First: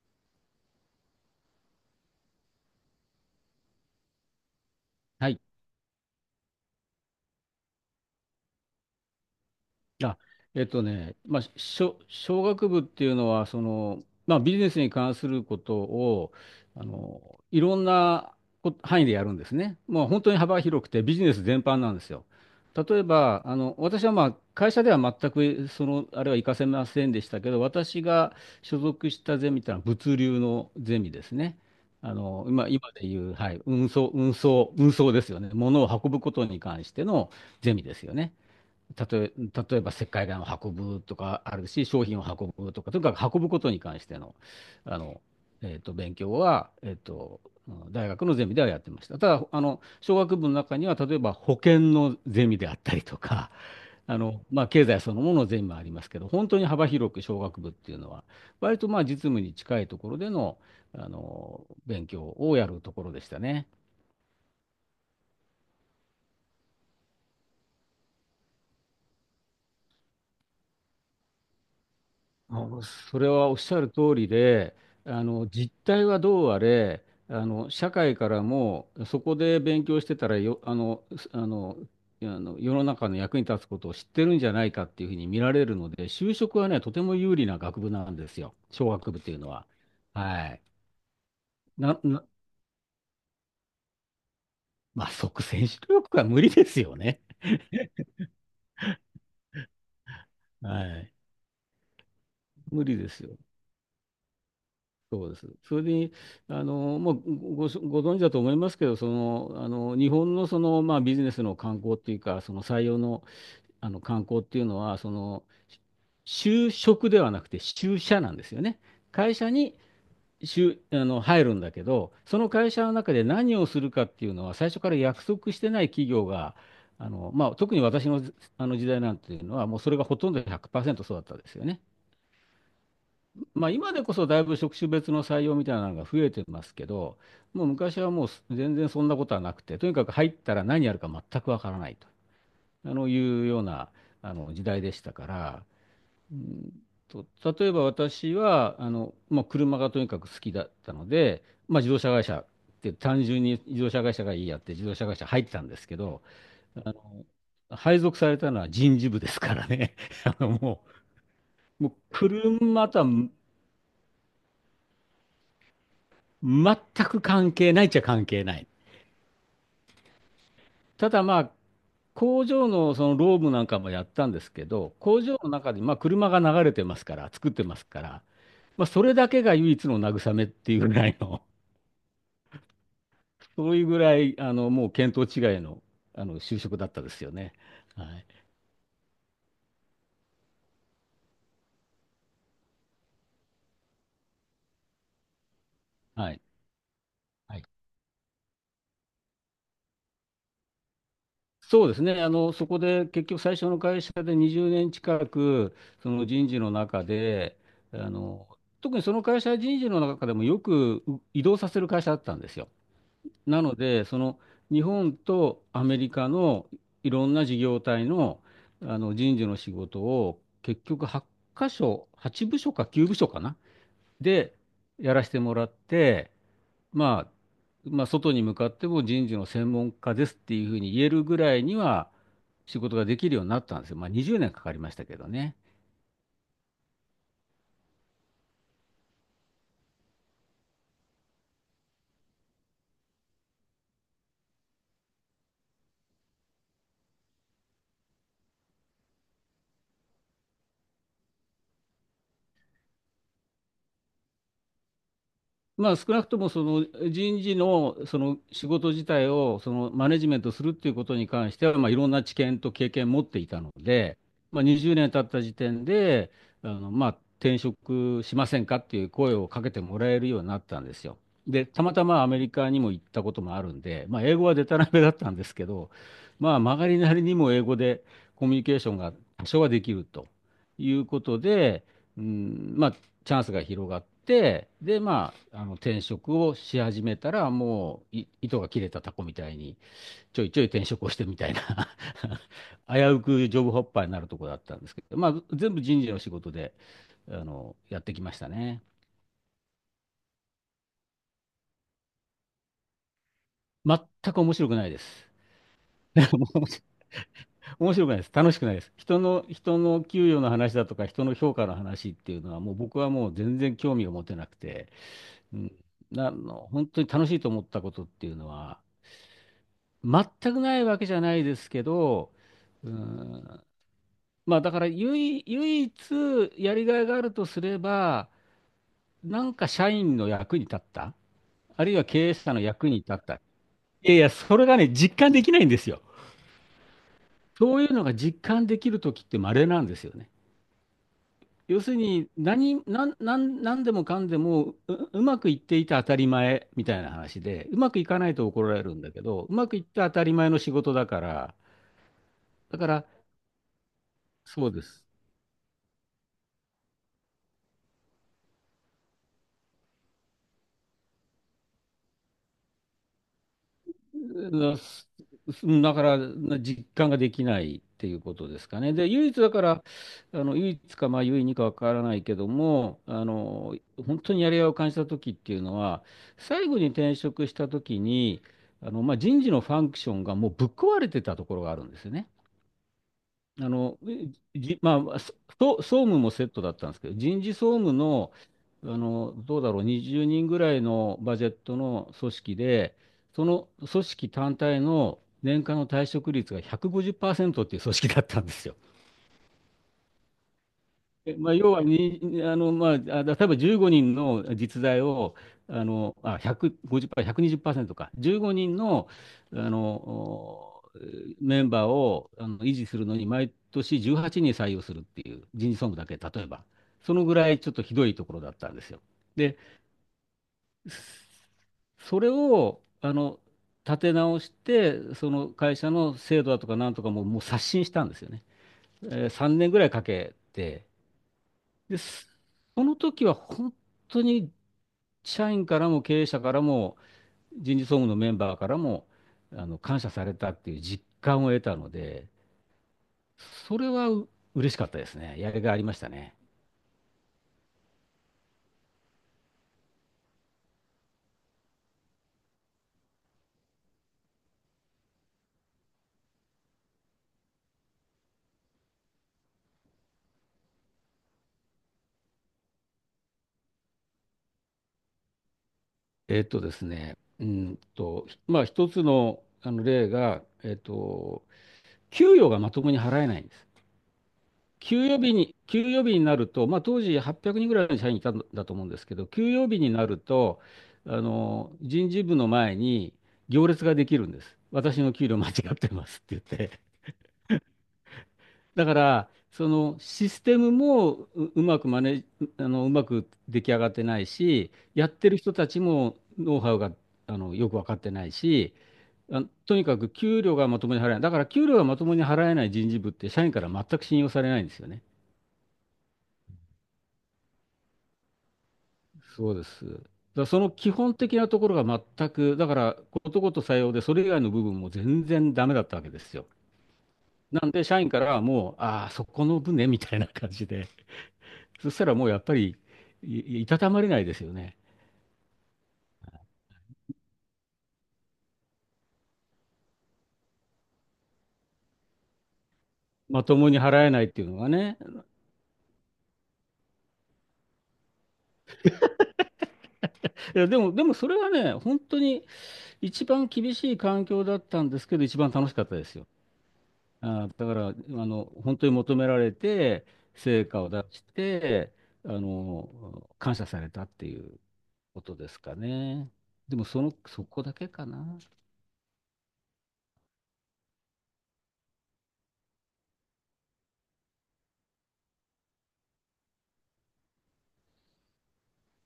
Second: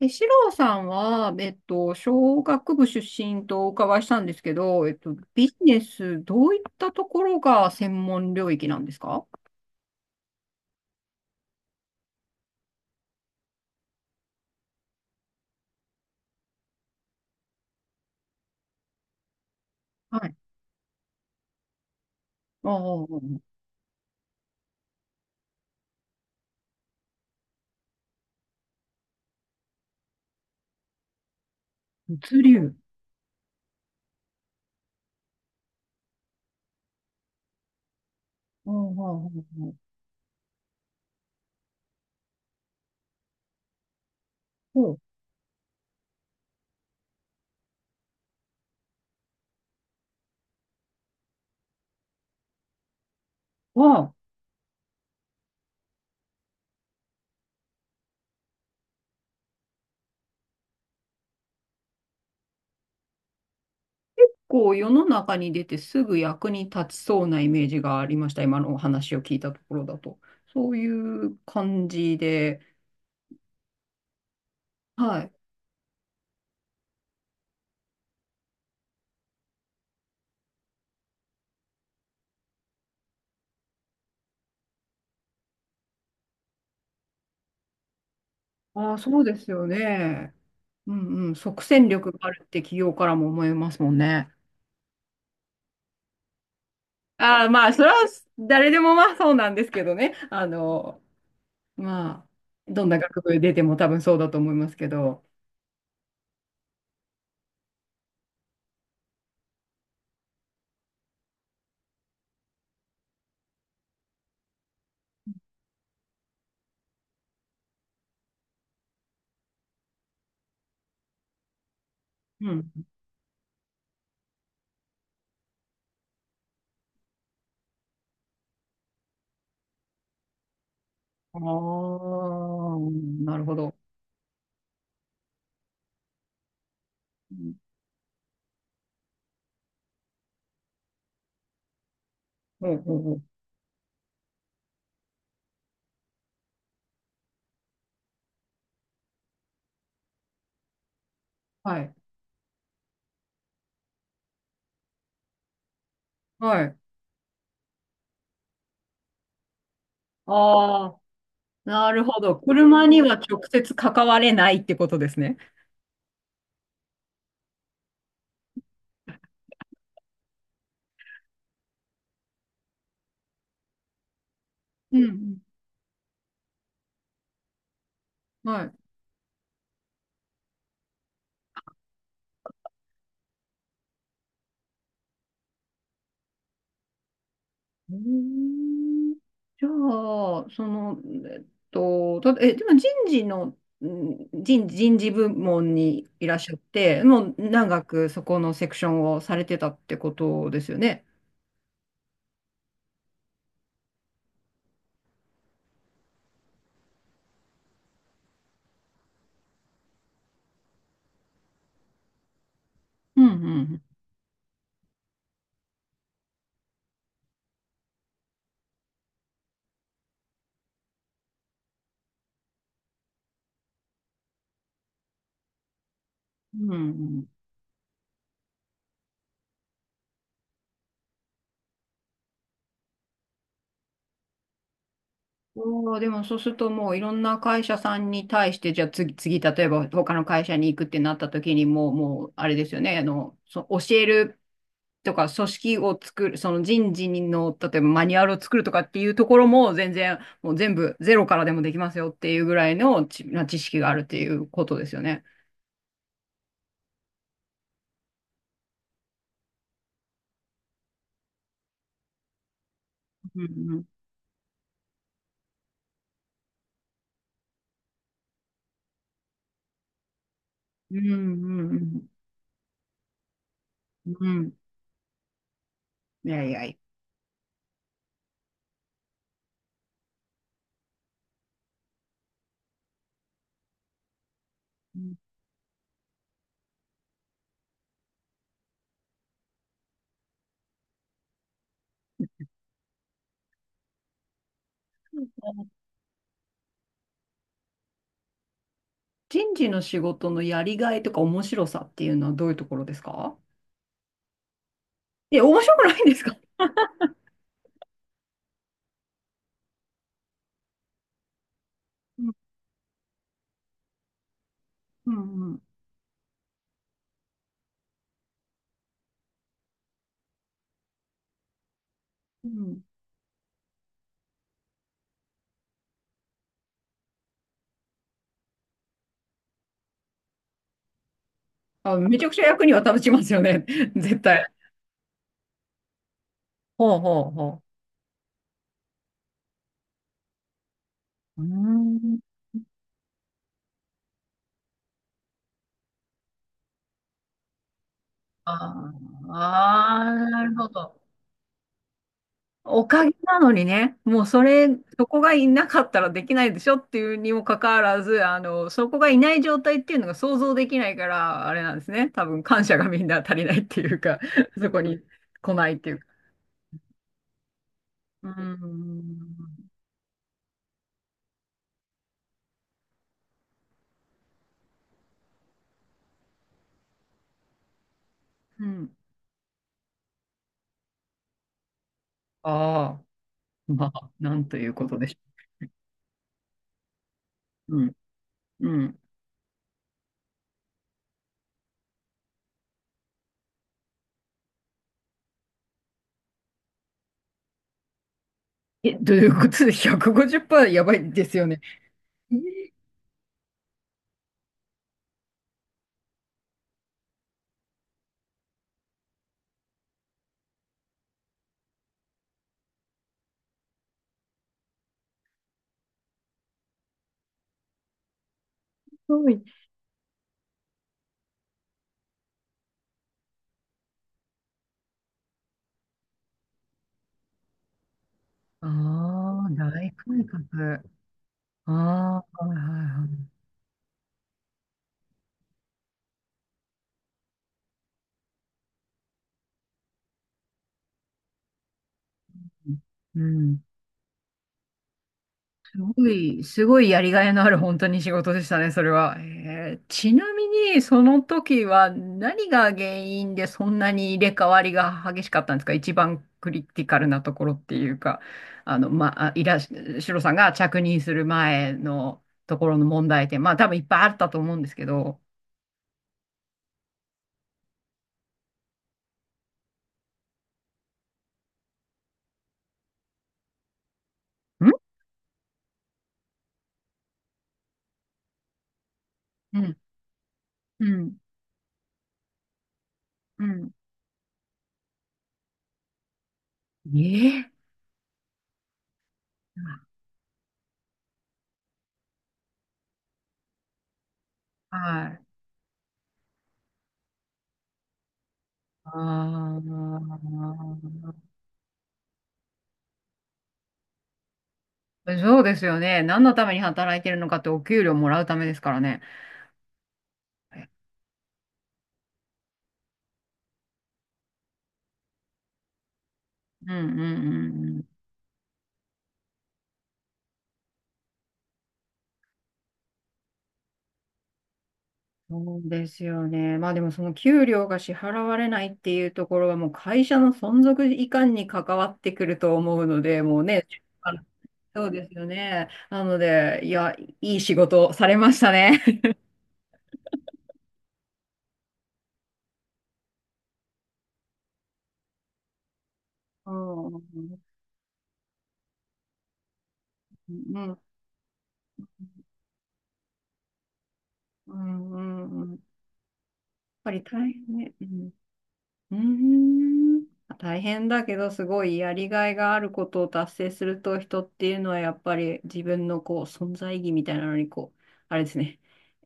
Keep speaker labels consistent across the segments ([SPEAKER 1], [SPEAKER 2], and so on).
[SPEAKER 1] 四郎さんは、商学部出身とお伺いしたんですけど、
[SPEAKER 2] はい。
[SPEAKER 1] ビジネス、どういったところが専門領域なんですか？
[SPEAKER 2] あ、商学部っていうのは、ビジネスに関することを、いろんなこ範囲でやるんですね。もう本
[SPEAKER 1] は
[SPEAKER 2] 当
[SPEAKER 1] い。
[SPEAKER 2] に幅広くて、ビジネス全般なんですよ。
[SPEAKER 1] あ
[SPEAKER 2] 例え
[SPEAKER 1] あ、
[SPEAKER 2] ば、私はまあ、会社では全く、あれは活かせませんでしたけど、私が所属したゼミってのは物流のゼミですね。
[SPEAKER 1] 物流。
[SPEAKER 2] 今でいう、はい、運送ですよね。物を運ぶことに関してのゼミですよね。
[SPEAKER 1] あ
[SPEAKER 2] 例
[SPEAKER 1] あ、
[SPEAKER 2] え、例えば石灰岩を運ぶとかあるし、商品を運ぶとか、とにかく運ぶことに関しての、
[SPEAKER 1] ほう。
[SPEAKER 2] あの、勉強は、大学のゼミではやってました。ただ、商学部の中には、例えば保険のゼミであったりとか、
[SPEAKER 1] は、
[SPEAKER 2] 経済そのもののゼミもありますけど、本当に幅広く商学部っていうのは、割とまあ、実務に近いところでの、勉強をやるところでしたね。
[SPEAKER 1] こう、世の中に出てすぐ役に立ちそうなイメージがありました。今のお話を聞いたところだと。そういう感じで、
[SPEAKER 2] それはおっしゃる通りで、
[SPEAKER 1] はい。
[SPEAKER 2] 実態はどうあれ、社会からもそこで勉強してたらよ、あの、すあの、あの世の中の役に立つことを知ってるんじゃないかっていうふうに見られるので、就職はね、とても有利な学部なんですよ、商
[SPEAKER 1] ああ、
[SPEAKER 2] 学部
[SPEAKER 1] そ
[SPEAKER 2] っ
[SPEAKER 1] う
[SPEAKER 2] てい
[SPEAKER 1] で
[SPEAKER 2] うの
[SPEAKER 1] すよ
[SPEAKER 2] は。
[SPEAKER 1] ね。
[SPEAKER 2] はい。
[SPEAKER 1] うんうん。即戦
[SPEAKER 2] な、
[SPEAKER 1] 力が
[SPEAKER 2] な、
[SPEAKER 1] あるって企業からも思いますもんね。
[SPEAKER 2] まあ、即戦力は無理ですよね。
[SPEAKER 1] ああ、まあ、それは誰でもまあそうなんですけどね。
[SPEAKER 2] はい。
[SPEAKER 1] まあ、
[SPEAKER 2] 無
[SPEAKER 1] どん
[SPEAKER 2] 理
[SPEAKER 1] な
[SPEAKER 2] で
[SPEAKER 1] 学
[SPEAKER 2] すよ。
[SPEAKER 1] 部出ても多分そうだと思いますけど。
[SPEAKER 2] そうです。それに、あの、もうご、ごご存知だと思いますけど、日本のその、まあ、ビジネスの観光っていうか、その採用の、観光っていうのは、就職ではなくて就社なんですよね。会社に就、あの、入るんだけど、その
[SPEAKER 1] うん。
[SPEAKER 2] 会社の中で何をするかっていうのは、最初から約束してない企業が、まあ、特に私の、あの時代なんていうのは、もうそれがほとんど100%そうだった
[SPEAKER 1] あ
[SPEAKER 2] ですよね。
[SPEAKER 1] あ、なるほ
[SPEAKER 2] まあ、
[SPEAKER 1] ど。
[SPEAKER 2] 今でこそだいぶ職種別の採用みたいなのが増えてますけど、
[SPEAKER 1] うん。
[SPEAKER 2] もう昔はもうす全然そんなことはなくて、とにかく入ったら何やるか全くわからないと
[SPEAKER 1] ほう
[SPEAKER 2] あ
[SPEAKER 1] ほう
[SPEAKER 2] の
[SPEAKER 1] ほう。
[SPEAKER 2] いうようなあの時代でしたから、うんと、例えば私はあの、まあ、車がとにかく好きだったので、
[SPEAKER 1] は
[SPEAKER 2] まあ、自
[SPEAKER 1] い。
[SPEAKER 2] 動車会社って単純に自動車会社がいいやって自動車会社入ってたんですけど、
[SPEAKER 1] はい。
[SPEAKER 2] あの配属されたのは人事部ですからね。あのも
[SPEAKER 1] ああ、
[SPEAKER 2] う、も
[SPEAKER 1] な
[SPEAKER 2] う
[SPEAKER 1] るほど。車
[SPEAKER 2] 車と
[SPEAKER 1] に
[SPEAKER 2] は
[SPEAKER 1] は直接関われないってことですね。
[SPEAKER 2] 全く関係ないっちゃ関係ない。ただまあ、工場のその労務なんかもやったんですけど、
[SPEAKER 1] う
[SPEAKER 2] 工場
[SPEAKER 1] ん
[SPEAKER 2] の中にまあ車が流れてますから、作ってますから、
[SPEAKER 1] うん。は
[SPEAKER 2] まあ、
[SPEAKER 1] い。
[SPEAKER 2] それだけが唯一の慰めっていうぐらいの、そういうぐらい、もう見当違いの、就職だったですよね。
[SPEAKER 1] うー
[SPEAKER 2] はい。
[SPEAKER 1] んじゃあ、えっでも人事の、人事部門にい
[SPEAKER 2] は
[SPEAKER 1] らっ
[SPEAKER 2] い。
[SPEAKER 1] しゃって、もう
[SPEAKER 2] はい、
[SPEAKER 1] 長くそこのセクションをされてたってことですよね。
[SPEAKER 2] そうですね。そこで結局最初の会社で20年近くその人事の中で、あの、特にその会社は人事の中でもよくう移動させる会社だったんですよ。
[SPEAKER 1] うん、う
[SPEAKER 2] なの
[SPEAKER 1] ん、
[SPEAKER 2] で、その日本とアメリカのいろんな事業体の、人事の仕事を結局8箇所、8部署か9部署かな、でやらせてもらって、
[SPEAKER 1] うん。うんう
[SPEAKER 2] ま
[SPEAKER 1] ん。
[SPEAKER 2] 外に向かっても人事の専門家ですっていうふうに言えるぐらいには仕事ができるようになったんですよ。まあ、20年かかりましたけどね。
[SPEAKER 1] おー、でもそうするともういろんな会社さんに対して、じゃあ次、例えば他の会社に行くってなった時にもう、あれですよね、教えるとか組織を作る、その人事の、例えばマニュアルを作るとかっていうところも全然、もう全部ゼロからでもできますよっていうぐらいの知識があるっていうことですよね。
[SPEAKER 2] まあ、少なくともその人事の、その仕事自体をそのマネジメントするっていうことに関しては、まあ、いろんな知見と経験を持って
[SPEAKER 1] う
[SPEAKER 2] いたの
[SPEAKER 1] ん
[SPEAKER 2] で、まあ、20年経った時点でまあ、転職しませんかっていう声をかけてもらえるようになったんで
[SPEAKER 1] う
[SPEAKER 2] す
[SPEAKER 1] ん。う
[SPEAKER 2] よ。で、
[SPEAKER 1] んう
[SPEAKER 2] たまた
[SPEAKER 1] ん
[SPEAKER 2] まアメリカにも行ったこともあるんで、
[SPEAKER 1] う
[SPEAKER 2] まあ、英
[SPEAKER 1] ん。う
[SPEAKER 2] 語は
[SPEAKER 1] ん。
[SPEAKER 2] デタらめだったんですけど、
[SPEAKER 1] いやい
[SPEAKER 2] まあ、
[SPEAKER 1] やい
[SPEAKER 2] 曲が
[SPEAKER 1] や。
[SPEAKER 2] りなりにも英語でコミュニケーションが多少はできるということで、うん、まあ、チャンスが広がって、で、転職をし始めたら、もう、い糸が切れたタコみたいに、ちょいちょい転職をしてみたいな 危うくジョブホッパーになるとこだったんですけど、まあ、全部人事の仕事で、やってきましたね。
[SPEAKER 1] 人事の仕事のやりがいとか面白さっていうのはどういうところですか？
[SPEAKER 2] 全く面白くないです。
[SPEAKER 1] え、面白くないんですか？
[SPEAKER 2] 面白くないです。楽しくないです。人の給与の話だとか、人の評価の話っ
[SPEAKER 1] う
[SPEAKER 2] て
[SPEAKER 1] ん
[SPEAKER 2] いうのは、もう僕はもう全然興味を持てなくて、
[SPEAKER 1] うんう
[SPEAKER 2] う
[SPEAKER 1] ん
[SPEAKER 2] ん、なあの、本当に楽しいと思ったことっていうのは、全くないわけじゃないですけど、
[SPEAKER 1] うん。
[SPEAKER 2] うん、まあだから唯一やりがいがあるとすれば、なんか社員の役に立った、ある
[SPEAKER 1] あ、
[SPEAKER 2] いは
[SPEAKER 1] めちゃ
[SPEAKER 2] 経
[SPEAKER 1] く
[SPEAKER 2] 営
[SPEAKER 1] ちゃ
[SPEAKER 2] 者の
[SPEAKER 1] 役には
[SPEAKER 2] 役に
[SPEAKER 1] 立ち
[SPEAKER 2] 立っ
[SPEAKER 1] ます
[SPEAKER 2] た。
[SPEAKER 1] よね。
[SPEAKER 2] いやい
[SPEAKER 1] 絶
[SPEAKER 2] や、
[SPEAKER 1] 対。
[SPEAKER 2] それがね、実感できないんですよ。
[SPEAKER 1] ほうほうほ
[SPEAKER 2] そういうのが実感できるときって稀なんですよね。
[SPEAKER 1] う。う
[SPEAKER 2] 要する
[SPEAKER 1] ーん。
[SPEAKER 2] に何でもかんでもう、うまくいっていて当たり前みたいな話で、うまくいかないと
[SPEAKER 1] あ
[SPEAKER 2] 怒られるんだけ
[SPEAKER 1] ー
[SPEAKER 2] ど、うまくいって
[SPEAKER 1] あ
[SPEAKER 2] 当た
[SPEAKER 1] ー、
[SPEAKER 2] り
[SPEAKER 1] な
[SPEAKER 2] 前
[SPEAKER 1] る
[SPEAKER 2] の
[SPEAKER 1] ほ
[SPEAKER 2] 仕事
[SPEAKER 1] ど。
[SPEAKER 2] だから、だ
[SPEAKER 1] お
[SPEAKER 2] か
[SPEAKER 1] か
[SPEAKER 2] ら、
[SPEAKER 1] げなのにね、もうそ
[SPEAKER 2] そ
[SPEAKER 1] れ、
[SPEAKER 2] うです。
[SPEAKER 1] そこがいなかったらできないでしょっていうにもかかわらず、そこがいない状態っていうのが想像できないから、あれなんですね。多分感謝がみんな足りないっていうか、
[SPEAKER 2] う
[SPEAKER 1] そこに来ないってい
[SPEAKER 2] だ
[SPEAKER 1] う
[SPEAKER 2] か
[SPEAKER 1] か。
[SPEAKER 2] ら、実感ができないっていう
[SPEAKER 1] うー
[SPEAKER 2] ことですかね。で、唯一だか
[SPEAKER 1] ん。
[SPEAKER 2] ら、唯一か、まあ、唯二かわからないけども、本当にやりがいを感じた時っていうのは、最後に転職した時に、
[SPEAKER 1] うん。
[SPEAKER 2] まあ、人事のファンクションがもうぶっ壊れてたところがあるんですよね。
[SPEAKER 1] あ
[SPEAKER 2] あ
[SPEAKER 1] あ、ま
[SPEAKER 2] の、
[SPEAKER 1] あ、なんという
[SPEAKER 2] じ、
[SPEAKER 1] こと
[SPEAKER 2] ま
[SPEAKER 1] でし
[SPEAKER 2] あ、そ
[SPEAKER 1] ょ
[SPEAKER 2] 総務もセットだったんですけど、人事総
[SPEAKER 1] う。うん。
[SPEAKER 2] 務の、
[SPEAKER 1] うん。
[SPEAKER 2] どうだろう、20人ぐらいのバジェットの組織で、その組織単体の年間の退職率が150%っパーセントっていう組織だったんですよ。
[SPEAKER 1] え、どういうことで150%やばいです
[SPEAKER 2] え
[SPEAKER 1] よ
[SPEAKER 2] まあ、
[SPEAKER 1] ね？
[SPEAKER 2] 要は
[SPEAKER 1] えー
[SPEAKER 2] に、あの、まあ、あ例えば15人の実在を、150%、ひゃくにじゅっパーセ2 0か、15人の、あの、おメンバーを維持するのに、毎年18人採用するっていう人事総務だけ、例えば、そのぐらいちょっとひどいところだったんですよ。
[SPEAKER 1] すごい。
[SPEAKER 2] で、それを、立て直して、その会社の制度だとかなんとかも、もう刷新したんですよね。
[SPEAKER 1] あ
[SPEAKER 2] えー
[SPEAKER 1] あ、
[SPEAKER 2] 3年ぐらい
[SPEAKER 1] 大
[SPEAKER 2] か
[SPEAKER 1] 改
[SPEAKER 2] け
[SPEAKER 1] 革。
[SPEAKER 2] て、
[SPEAKER 1] あ
[SPEAKER 2] で、
[SPEAKER 1] あ、
[SPEAKER 2] す
[SPEAKER 1] はいは
[SPEAKER 2] そ
[SPEAKER 1] い
[SPEAKER 2] の時
[SPEAKER 1] は
[SPEAKER 2] は本当に社員からも経営者からも人事総務のメンバーからも感謝されたっていう実感を得たので、
[SPEAKER 1] い。うん。
[SPEAKER 2] それは嬉しかったですね。やりがいあ
[SPEAKER 1] す
[SPEAKER 2] りまし
[SPEAKER 1] ご
[SPEAKER 2] たね。
[SPEAKER 1] い、すごいやりがいのある本当に仕事でしたね、それは。ちなみに、その時は何が原因でそんなに入れ替わりが激しかったんですか？一番クリティカルなところっていうか、まあ、いらっし、シロさんが着任する前のところの問題点、まあ多分いっぱいあったと思うんですけど、
[SPEAKER 2] えっとですね、うんと、まあ一つの、例が、給与がまともに払えないんです。
[SPEAKER 1] ん
[SPEAKER 2] 休養日になると、まあ、当時800人ぐらいの社員いたんだと思うんですけど、休
[SPEAKER 1] う
[SPEAKER 2] 養
[SPEAKER 1] ん、
[SPEAKER 2] 日になると、
[SPEAKER 1] うん、
[SPEAKER 2] 人事部の前に
[SPEAKER 1] う
[SPEAKER 2] 行
[SPEAKER 1] ん。
[SPEAKER 2] 列ができるんです。私の給料間違ってますって言って。
[SPEAKER 1] ええ、
[SPEAKER 2] だから、そのシステムもう、うまくマネ、あの、うまく出来上がってないし、や
[SPEAKER 1] は
[SPEAKER 2] ってる
[SPEAKER 1] い。
[SPEAKER 2] 人たちもノウハウが、よく分かってないし、あ
[SPEAKER 1] あ
[SPEAKER 2] とにかく
[SPEAKER 1] あ。
[SPEAKER 2] 給料がまともに払えない。だから給料がまともに払えない人事部って社員から全く信用されないんですよね。
[SPEAKER 1] そうですよね。何のために働いてるのかってお給料もらうためですからね。
[SPEAKER 2] そうです。だからその基本的なところが全く、だからことごとさようで、それ以外の部分も全然ダメだったわけですよ。
[SPEAKER 1] うんうんう
[SPEAKER 2] なん
[SPEAKER 1] んう
[SPEAKER 2] で、
[SPEAKER 1] ん。
[SPEAKER 2] 社員からはもう、ああ、そこの分ね、みたいな感じで、そしたらもうやっぱり、いたたまれないですよね。
[SPEAKER 1] そうですよね。まあでもその給料が支払われないっていうところはもう会社の存続いかんに関わってくると思うので、もう
[SPEAKER 2] まと
[SPEAKER 1] ね、
[SPEAKER 2] もに払え
[SPEAKER 1] あ
[SPEAKER 2] な
[SPEAKER 1] の
[SPEAKER 2] いっていうのが
[SPEAKER 1] そう
[SPEAKER 2] ね。
[SPEAKER 1] ですよね。なので、いや、いい仕事をされましたね。
[SPEAKER 2] でもそれはね、本当に一番厳しい環境だったんですけど、一番楽しかったですよ。
[SPEAKER 1] うんう
[SPEAKER 2] あー、だから、あの、本当に求められて、成
[SPEAKER 1] ん
[SPEAKER 2] 果を出して、感謝されたってい
[SPEAKER 1] う
[SPEAKER 2] う。
[SPEAKER 1] んう
[SPEAKER 2] こと
[SPEAKER 1] んう
[SPEAKER 2] で
[SPEAKER 1] ん。やっ
[SPEAKER 2] すかね。でも
[SPEAKER 1] ぱり
[SPEAKER 2] その、
[SPEAKER 1] 大
[SPEAKER 2] そ
[SPEAKER 1] 変
[SPEAKER 2] こだ
[SPEAKER 1] ね。う
[SPEAKER 2] けか
[SPEAKER 1] ん。
[SPEAKER 2] な。
[SPEAKER 1] うーん。大変だけど、すごいやりがいがあることを達成すると、人っていうのはやっぱり自分のこう存在意義みたいなのに、こう、あれですね、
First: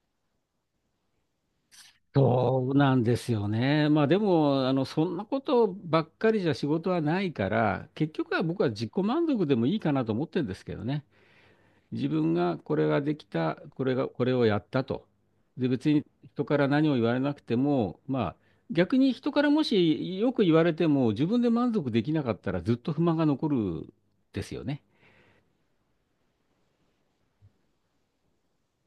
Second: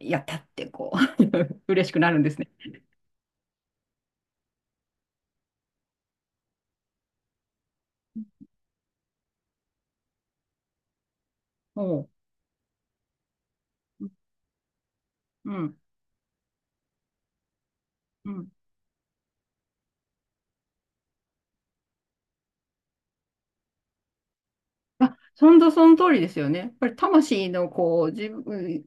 [SPEAKER 1] やったってこう 嬉しくなるんですね。
[SPEAKER 2] そうなんですよね。まあでも、あの、そんなことばっかりじゃ仕事はないから、結局は僕は自己満足でもいいかなと思ってるんですけどね。
[SPEAKER 1] お
[SPEAKER 2] 自
[SPEAKER 1] う。
[SPEAKER 2] 分がこれができた、これをやったと。
[SPEAKER 1] う
[SPEAKER 2] で、
[SPEAKER 1] ん。
[SPEAKER 2] 別に人から何を言われなくても、ま
[SPEAKER 1] う
[SPEAKER 2] あ
[SPEAKER 1] ん。
[SPEAKER 2] 逆に人からもしよく言われても自分で満足できなかったらずっと不満が残るですよね。
[SPEAKER 1] あ、そんとその通りですよね。やっぱり魂のこう、自分、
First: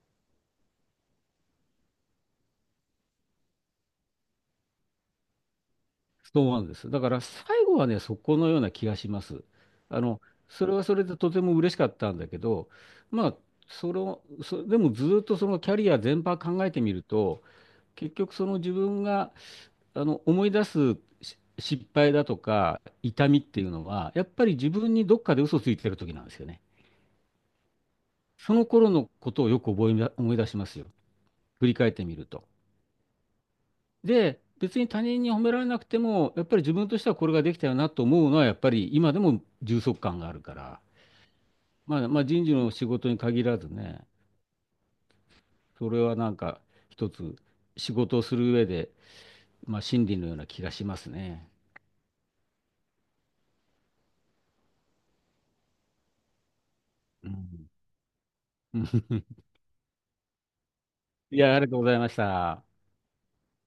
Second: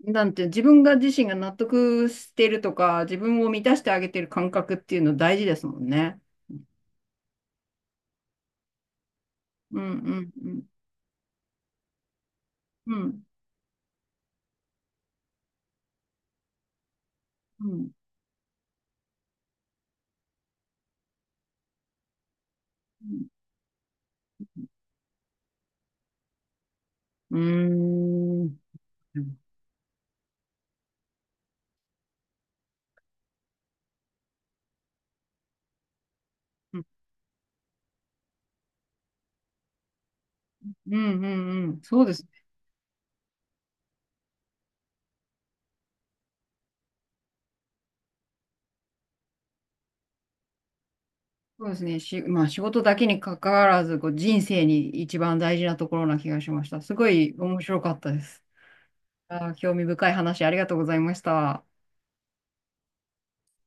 [SPEAKER 1] なんていう、自身が納得してるとか、自分を満たしてあげてる感覚っていうの大事ですもんね。
[SPEAKER 2] そうなんです。だから最後はね、そこのような気がします。
[SPEAKER 1] うんう
[SPEAKER 2] あの、
[SPEAKER 1] んうん。
[SPEAKER 2] それはそれでとても嬉しかったんだけど、
[SPEAKER 1] うん。
[SPEAKER 2] まあ、でもずっとそのキャリア全般考えてみると、
[SPEAKER 1] うん。
[SPEAKER 2] 結局その自分が思い出す失敗だとか痛みっていうのは、やっぱり自分にどっかで嘘ついてる時なんですよね。
[SPEAKER 1] うー
[SPEAKER 2] そ
[SPEAKER 1] ん。
[SPEAKER 2] の頃の
[SPEAKER 1] う
[SPEAKER 2] こ
[SPEAKER 1] ん
[SPEAKER 2] とをよく覚えな、思い出しますよ。振り返ってみると。で、別に他人に褒められなくても、やっぱり自分としてはこれができたよなと思うのは、やっぱり今でも充足感があるから、
[SPEAKER 1] うんうんうん。そうで
[SPEAKER 2] ま
[SPEAKER 1] す
[SPEAKER 2] あ
[SPEAKER 1] ね。
[SPEAKER 2] 人事の仕事に限らずね、それはなんか一つ仕事をする上で、まあ真理のような気がしますね。
[SPEAKER 1] そうですね。まあ仕事だけに関わらず、こう人生に一番大事なところな気がしました。すご
[SPEAKER 2] う
[SPEAKER 1] い面
[SPEAKER 2] ん。
[SPEAKER 1] 白かったです。あ ー、興味深い話ありがとうございまし
[SPEAKER 2] いや、あ
[SPEAKER 1] た。
[SPEAKER 2] りがとうございました。